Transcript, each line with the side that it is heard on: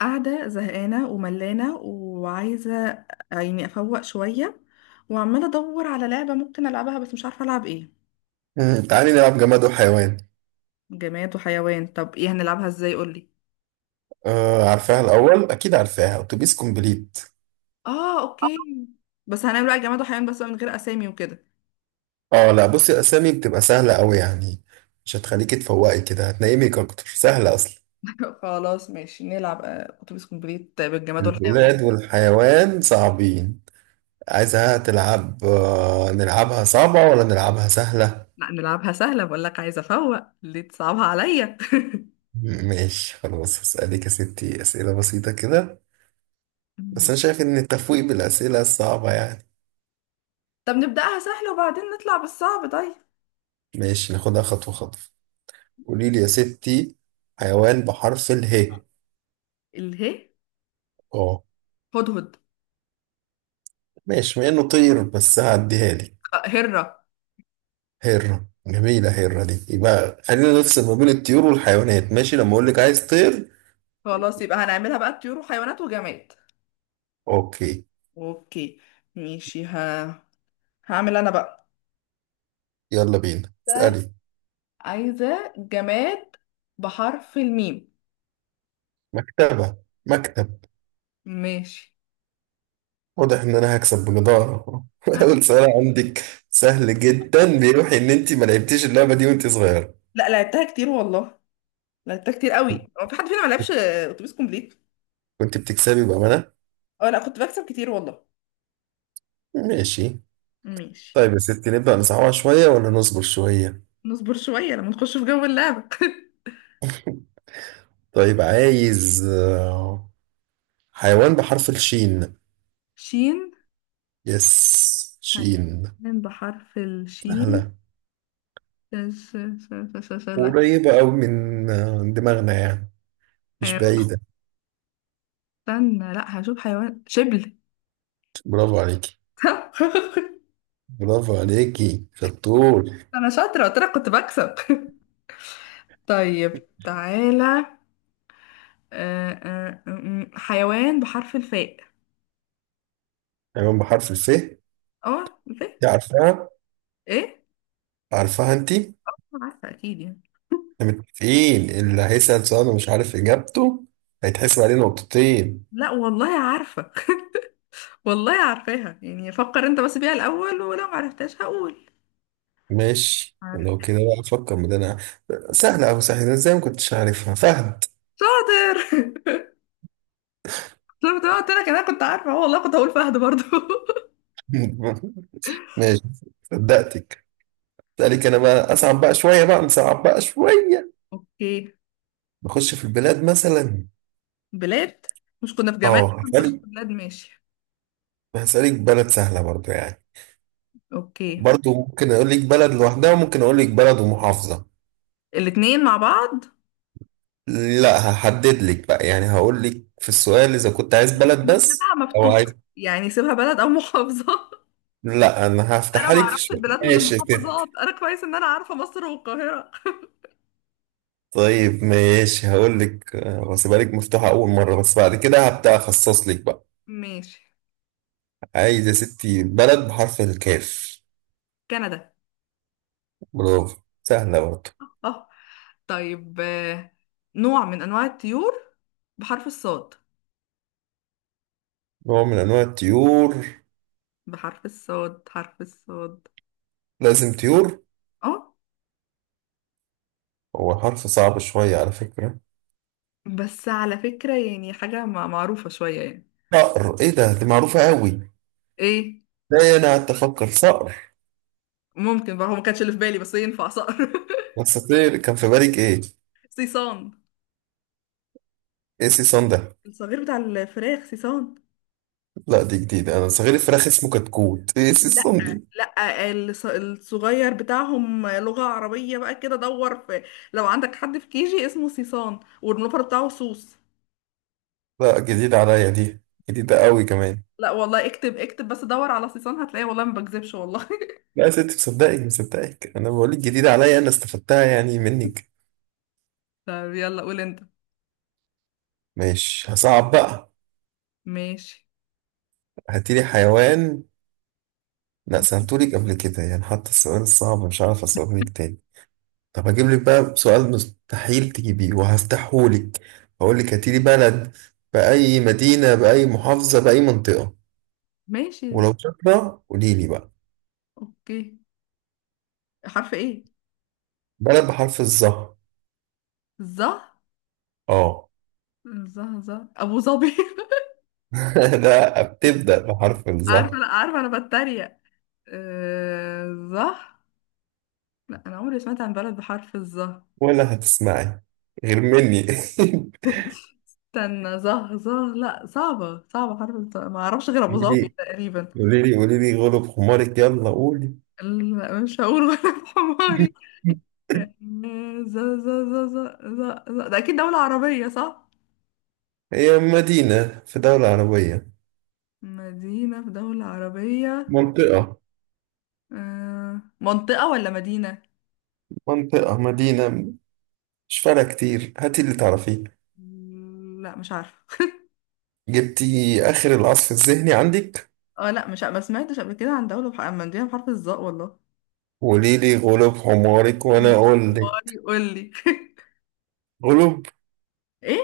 left: قاعدة زهقانة وملانة وعايزة يعني أفوق شوية، وعمالة أدور على لعبة ممكن ألعبها، بس مش عارفة ألعب إيه.
right: تعالي نلعب جماد وحيوان.
left: جماد وحيوان، طب إيه هنلعبها إزاي؟ قولي.
right: آه، عارفاها الأول أكيد. عارفاها أتوبيس كومبليت.
left: آه أوكي. بس هنعمل بقى جماد وحيوان بس من غير أسامي وكده.
right: اه لا، بصي الأسامي بتبقى سهلة أوي يعني. مش هتخليكي تفوقي كده، هتنيمك أكتر، سهلة أصلا.
left: خلاص ماشي نلعب أتوبيس كومبليت بالجماد والحيوان.
right: البلاد والحيوان صعبين. عايزها تلعب، آه نلعبها صعبة ولا نلعبها سهلة؟
left: لا نلعبها سهلة، بقول لك عايزة أفوق، ليه تصعبها عليا؟
right: ماشي خلاص، هسألك يا ستي أسئلة بسيطة كده. بس أنا شايف إن التفويق بالأسئلة الصعبة يعني.
left: طب نبدأها سهلة وبعدين نطلع بالصعب، طيب.
right: ماشي ناخدها خطوة خطوة. قوليلي يا ستي، حيوان بحرف اله.
left: الهي. هدهد.
right: ماشي مع انه طير بس هعديها لك.
left: هرة.
right: هرة جميلة، هرة دي يبقى. خلينا نفصل ما بين الطيور والحيوانات، ماشي؟ لما اقول لك عايز طير.
left: خلاص يبقى هنعملها بقى طيور وحيوانات وجماد.
right: اوكي.
left: اوكي. ماشي هعمل انا بقى.
right: يلا بينا
left: ده
right: اسألي.
left: عايزة جماد بحرف الميم.
right: مكتبة، مكتب.
left: ماشي.
right: واضح ان انا هكسب بجدارة. اول سؤال عندك سهل جدا، بيوحي ان انت ما لعبتيش اللعبة دي وانت صغيرة.
left: لا لعبتها كتير والله، لعبتها كتير قوي. هو في حد فينا ما لعبش اتوبيس كومبليت؟
right: كنت بتكسبي بأمانة.
left: اه لا، كنت بكسب كتير والله.
right: ماشي.
left: ماشي.
right: طيب يا ستي، نبدأ نصعبها شوية ولا نصبر شوية؟
left: نصبر شوية لما نخش في جو اللعبة.
right: طيب، عايز حيوان بحرف الشين.
left: شين.
right: يس، شين.
left: حيوان بحرف الشين.
right: سهلة.
left: ش... ش... ش... لا.
right: وقريبة أوي من دماغنا يعني، مش
left: حيوان،
right: بعيدة.
left: استنى، لا هشوف. حيوان شبل.
right: برافو عليكي. برافو عليكي، شطور.
left: انا شاطرة، قلت لك كنت بكسب. طيب، تعالى. حيوان بحرف الفاء.
right: حيوان بحرف الف.
left: اه الفاء.
right: دي عارفاها.
left: ايه؟
right: عارفاها انتي.
left: عارفة اكيد يعني.
right: احنا متفقين اللي هيسأل سؤال ومش عارف إجابته هيتحسب عليه نقطتين.
left: لا والله عارفة. والله عارفاها يعني، فكر انت بس بيها الاول، ولو معرفتهاش هقول.
right: ماشي،
left: عارف.
right: لو كده بقى أفكر من أنا. سهلة أوي، سهلة إزاي ما كنتش عارفها؟ فهد.
left: شاطر. شفت بقى، قلت لك انا كنت عارفة، اه والله كنت هقول فهد برضو.
right: ماشي. صدقتك. أسألك أنا بقى، أصعب بقى شوية بقى نصعب بقى شوية.
left: اوكي.
right: نخش في البلاد مثلا.
left: بلاد، مش كنا في جمال؟
right: اه،
left: مش
right: هسألك
left: في بلاد ماشي.
right: هسألك بلد سهلة برضو يعني.
left: اوكي.
right: برضو ممكن اقول لك بلد لوحدها، وممكن اقول لك بلد ومحافظة.
left: الاتنين مع بعض.
right: لا، هحدد لك بقى يعني. هقول لك في السؤال اذا كنت عايز بلد
left: ما
right: بس
left: تسيبها
right: او عايز.
left: مفتوحة يعني، سيبها بلد او محافظة.
right: لا، انا
left: انا
right: هفتحها
left: ما
right: لك في
left: اعرفش
right: شوية
left: البلاد من
right: ماشي كده.
left: المحافظات، انا كويس ان انا عارفه مصر والقاهره.
right: طيب ماشي، هقول لك واسيبها لك مفتوحة اول مرة، بس بعد كده هبدأ اخصص لك بقى.
left: ماشي.
right: عايز يا ستي بلد بحرف الكاف.
left: كندا.
right: برافو. سهلة برضو.
left: اه. طيب نوع من انواع الطيور بحرف الصاد.
right: نوع من انواع الطيور.
left: حرف الصاد.
right: لازم طيور.
left: اه.
right: هو حرف صعب شوية على فكرة.
left: بس على فكره يعني حاجه معروفه شويه يعني.
right: صقر. ايه ده، دي معروفة قوي.
left: ايه.
right: لا انا قعدت افكر، صقر.
left: ممكن بقى، هو ما كانش اللي في بالي، بس ينفع صقر.
right: اساطير كان في بالك ايه؟
left: صيصان.
right: ايه سي صن ده؟
left: الصغير بتاع الفراخ صيصان.
right: لا دي جديدة، انا صغير الفراخ اسمه كتكوت. ايه سي صن دي؟
left: لا الصغير بتاعهم، لغة عربية بقى كده دور. في لو عندك حد في كيجي اسمه سيسان والملوفر بتاعه سوس.
right: لا جديدة عليا دي، جديدة قوي كمان.
left: لا والله، اكتب اكتب بس دور على سيسان هتلاقيه، والله ما بكذبش والله.
right: لا يا ستي، مصدقك مصدقك، انا بقولك جديدة عليا، انا استفدتها يعني منك.
left: طب يلا قول انت.
right: ماشي، هصعب بقى.
left: ماشي
right: هاتيلي حيوان. لا، سألتولك قبل كده يعني، حتى السؤال الصعب مش عارف اسألهولك تاني. طب هجيب لك بقى سؤال مستحيل تجيبيه وهفتحهولك. هقول لك هاتيلي بلد، بأي مدينة بأي محافظة بأي منطقة.
left: ماشي.
right: ولو شاطرة قولي لي بقى.
left: اوكي. حرف ايه؟
right: بلد بحرف الظهر.
left: ظه
right: اه.
left: ظه، ابو ظبي.
right: لا، بتبدأ بحرف
left: عارفة،
right: الظهر.
left: لا عارفة، انا بتريق. آه، ظه. لا انا عمري سمعت عن بلد بحرف الظه.
right: ولا هتسمعي، غير مني.
left: استنى، زه زه لا صعبة صعبة، ما اعرفش غير ابو
right: قولي
left: ظبي
right: لي،
left: تقريبا.
right: قولي لي، قولي لي غلب حمارك، يلا قولي.
left: لا، مش هقول غير بحماري. ز ز ز ز ز ز، ده اكيد دولة عربية، صح؟
right: هي مدينة في دولة عربية.
left: مدينة في دولة عربية.
right: منطقة.
left: منطقة ولا مدينة؟
right: منطقة، مدينة. مش فارقة كتير، هاتي اللي تعرفيه.
left: لا مش عارفة.
right: جبتي آخر العصف الذهني عندك.
left: اه لا مش ع- ما سمعتش قبل كده عن دولة عن مدينة بحرف الظاء، والله.
right: وقولي لي غلب حمارك وأنا أقول
left: حماري
right: لك.
left: قول لي.
right: غلب
left: ايه؟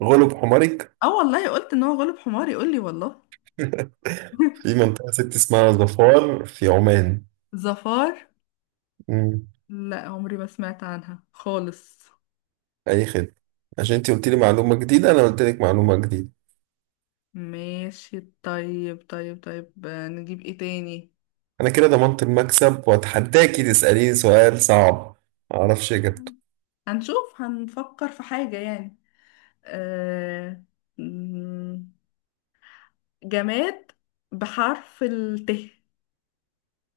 right: غلب حمارك.
left: اه والله، قلت ان هو غلب حماري، قول لي والله.
right: في منطقة ست اسمها ظفار في عمان.
left: ظفار.
right: مم.
left: لا عمري ما سمعت عنها خالص.
right: أي خدمة. عشان أنت قلت لي معلومة جديدة، أنا قلت لك معلومة جديدة.
left: ماشي، طيب طيب طيب، نجيب ايه تاني.
right: أنا كده ضمنت المكسب، وأتحداكي تسأليني سؤال صعب معرفش إجابته.
left: هنشوف هنفكر في حاجة يعني. أه... مم، جماد بحرف الت.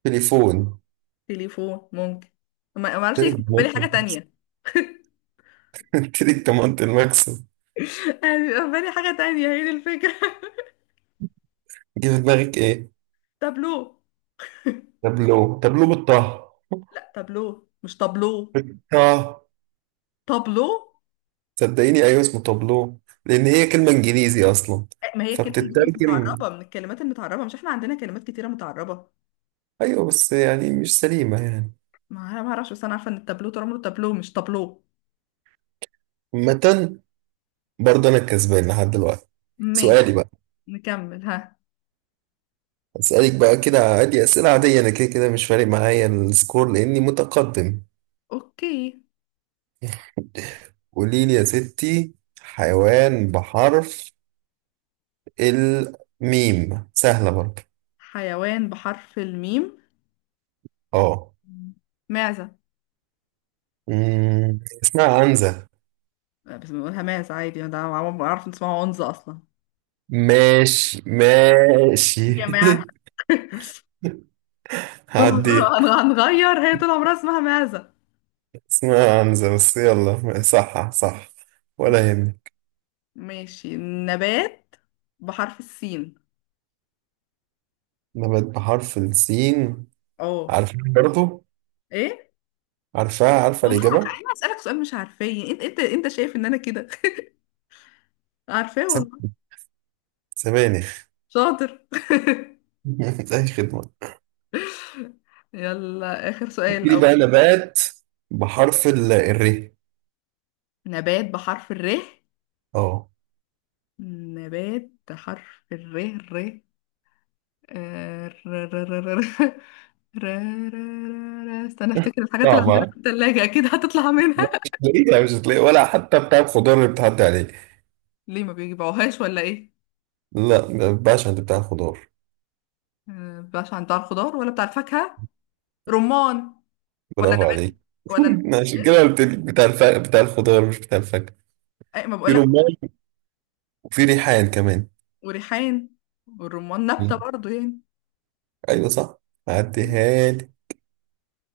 right: تليفون.
left: تليفون ممكن. ما اعرفش
right: قلت
left: ليه
right: لك
left: كان في بالي
right: ضمنت
left: حاجة
right: المكسب.
left: تانية.
right: قلت لك ضمنت المكسب.
left: انا بيبقى في بالي حاجة تانية، هي دي الفكرة.
right: جه في دماغك إيه؟
left: تابلو.
right: تابلو، تابلو بالطه.
left: لا تابلو مش تابلو.
right: بالطه.
left: تابلو.
right: صدقيني، ايوه اسمه تابلو، لان هي كلمه انجليزي اصلا،
left: ما هي كلمة انجليزي بس
right: فبتترجم.
left: متعربة، من الكلمات المتعربة، مش احنا عندنا كلمات كتيرة متعربة.
right: ايوه بس يعني مش سليمه يعني.
left: ما أنا ما اعرفش، بس انا عارفه ان التابلو طول عمره تابلو مش طابلو.
right: متن. برضه انا الكسبان لحد دلوقتي.
left: ما،
right: سؤالي بقى.
left: نكمل ها.
right: اسالك بقى كده عادي، اسئله عاديه، انا كده كده مش فارق معايا السكور لاني متقدم.
left: اوكي.
right: قولي لي يا ستي، حيوان بحرف الميم، سهله برضه.
left: حيوان بحرف الميم.
right: اه.
left: معزه.
right: اسمها عنزه.
left: بس بنقولها معزه عادي، ده عارف ان اسمها عنزه اصلا.
right: ماشي، ماشي.
left: يا جماعه. طول
right: هعديها.
left: عمرها هنغير، هي طول عمرها اسمها معزه.
right: اسمها عنزة بس، يلا صح صح، ولا يهمك.
left: ماشي، نبات بحرف السين.
right: نبات بحرف السين.
left: اه.
right: عارفاه برضه.
left: ايه.
right: عارفاه، عارفة
left: والله.
right: الإجابة.
left: انا اسالك سؤال مش عارفاه، انت شايف ان انا كده. عارفاه
right: سب-
left: والله.
right: سبانخ.
left: شاطر.
right: أي خدمة.
left: يلا آخر سؤال.
right: دي بقى نبات بحرف الر.
left: نبات بحرف الر.
right: اه،
left: نبات بحرف الر. آه، ر ر ر ر ر ر استنى افتكر الحاجات اللي عندنا
right: صعبة.
left: في التلاجة، اكيد هتطلع
right: لا
left: منها.
right: مش هتلاقيها، مش هتلاقيها ولا حتى بتاع الخضار اللي بتعدي عليه.
left: ليه ما بيجيبوهاش ولا ايه؟
right: لا، ما ينفعش عند بتاع الخضار.
left: مبقاش عن بتاع الخضار ولا بتاع الفاكهة. رمان. ولا
right: برافو
left: نبات؟
right: عليك.
left: ولا نبات.
right: عشان كده قلت لك بتاع بتاع الخضار مش بتاع الفاكهة.
left: أي، ما
right: في
left: بقولك.
right: رمان، وفي ريحان كمان.
left: وريحان. والرمان نبتة برضو يعني.
right: ايوه صح، عديها.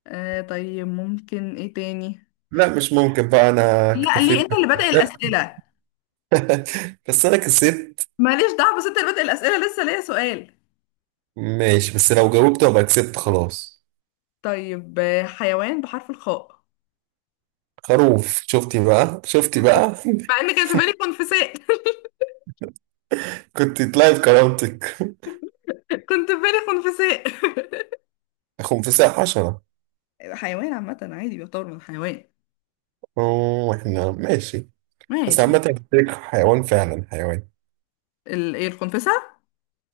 left: آه طيب، ممكن ايه تاني.
right: لا مش ممكن بقى، انا
left: لا ليه،
right: اكتفيت.
left: انت اللي بادئ الأسئلة.
right: بس انا كسبت.
left: ماليش دعوة، بس انت اللي بادئ الأسئلة، لسه ليا سؤال.
right: ماشي، بس لو جاوبت ابقى كسبت خلاص.
left: طيب حيوان بحرف الخاء.
right: خروف. شفتي بقى، شفتي بقى.
left: مع ان كان في بالي خنفساء.
right: كنت تلاقي بكرامتك.
left: كنت في بالي خنفساء.
right: خنفساء حشرة.
left: حيوان عامة عادي، بيعتبر من حيوان.
right: اوه، احنا ماشي. بس عامة
left: ماشي.
right: الفكرة حيوان، فعلا حيوان.
left: ايه الخنفسة؟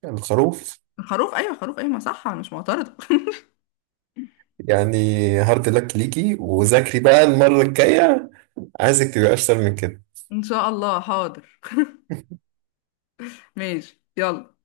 right: الخروف.
left: الخروف، ايوه خروف، ايوه ما صح، انا مش معترضة.
right: يعني، هارد لك ليكي، وذاكري بقى المرة الجاية. عايزك تبقى اشطر من كده.
left: ان شاء الله حاضر. ماشي يلا.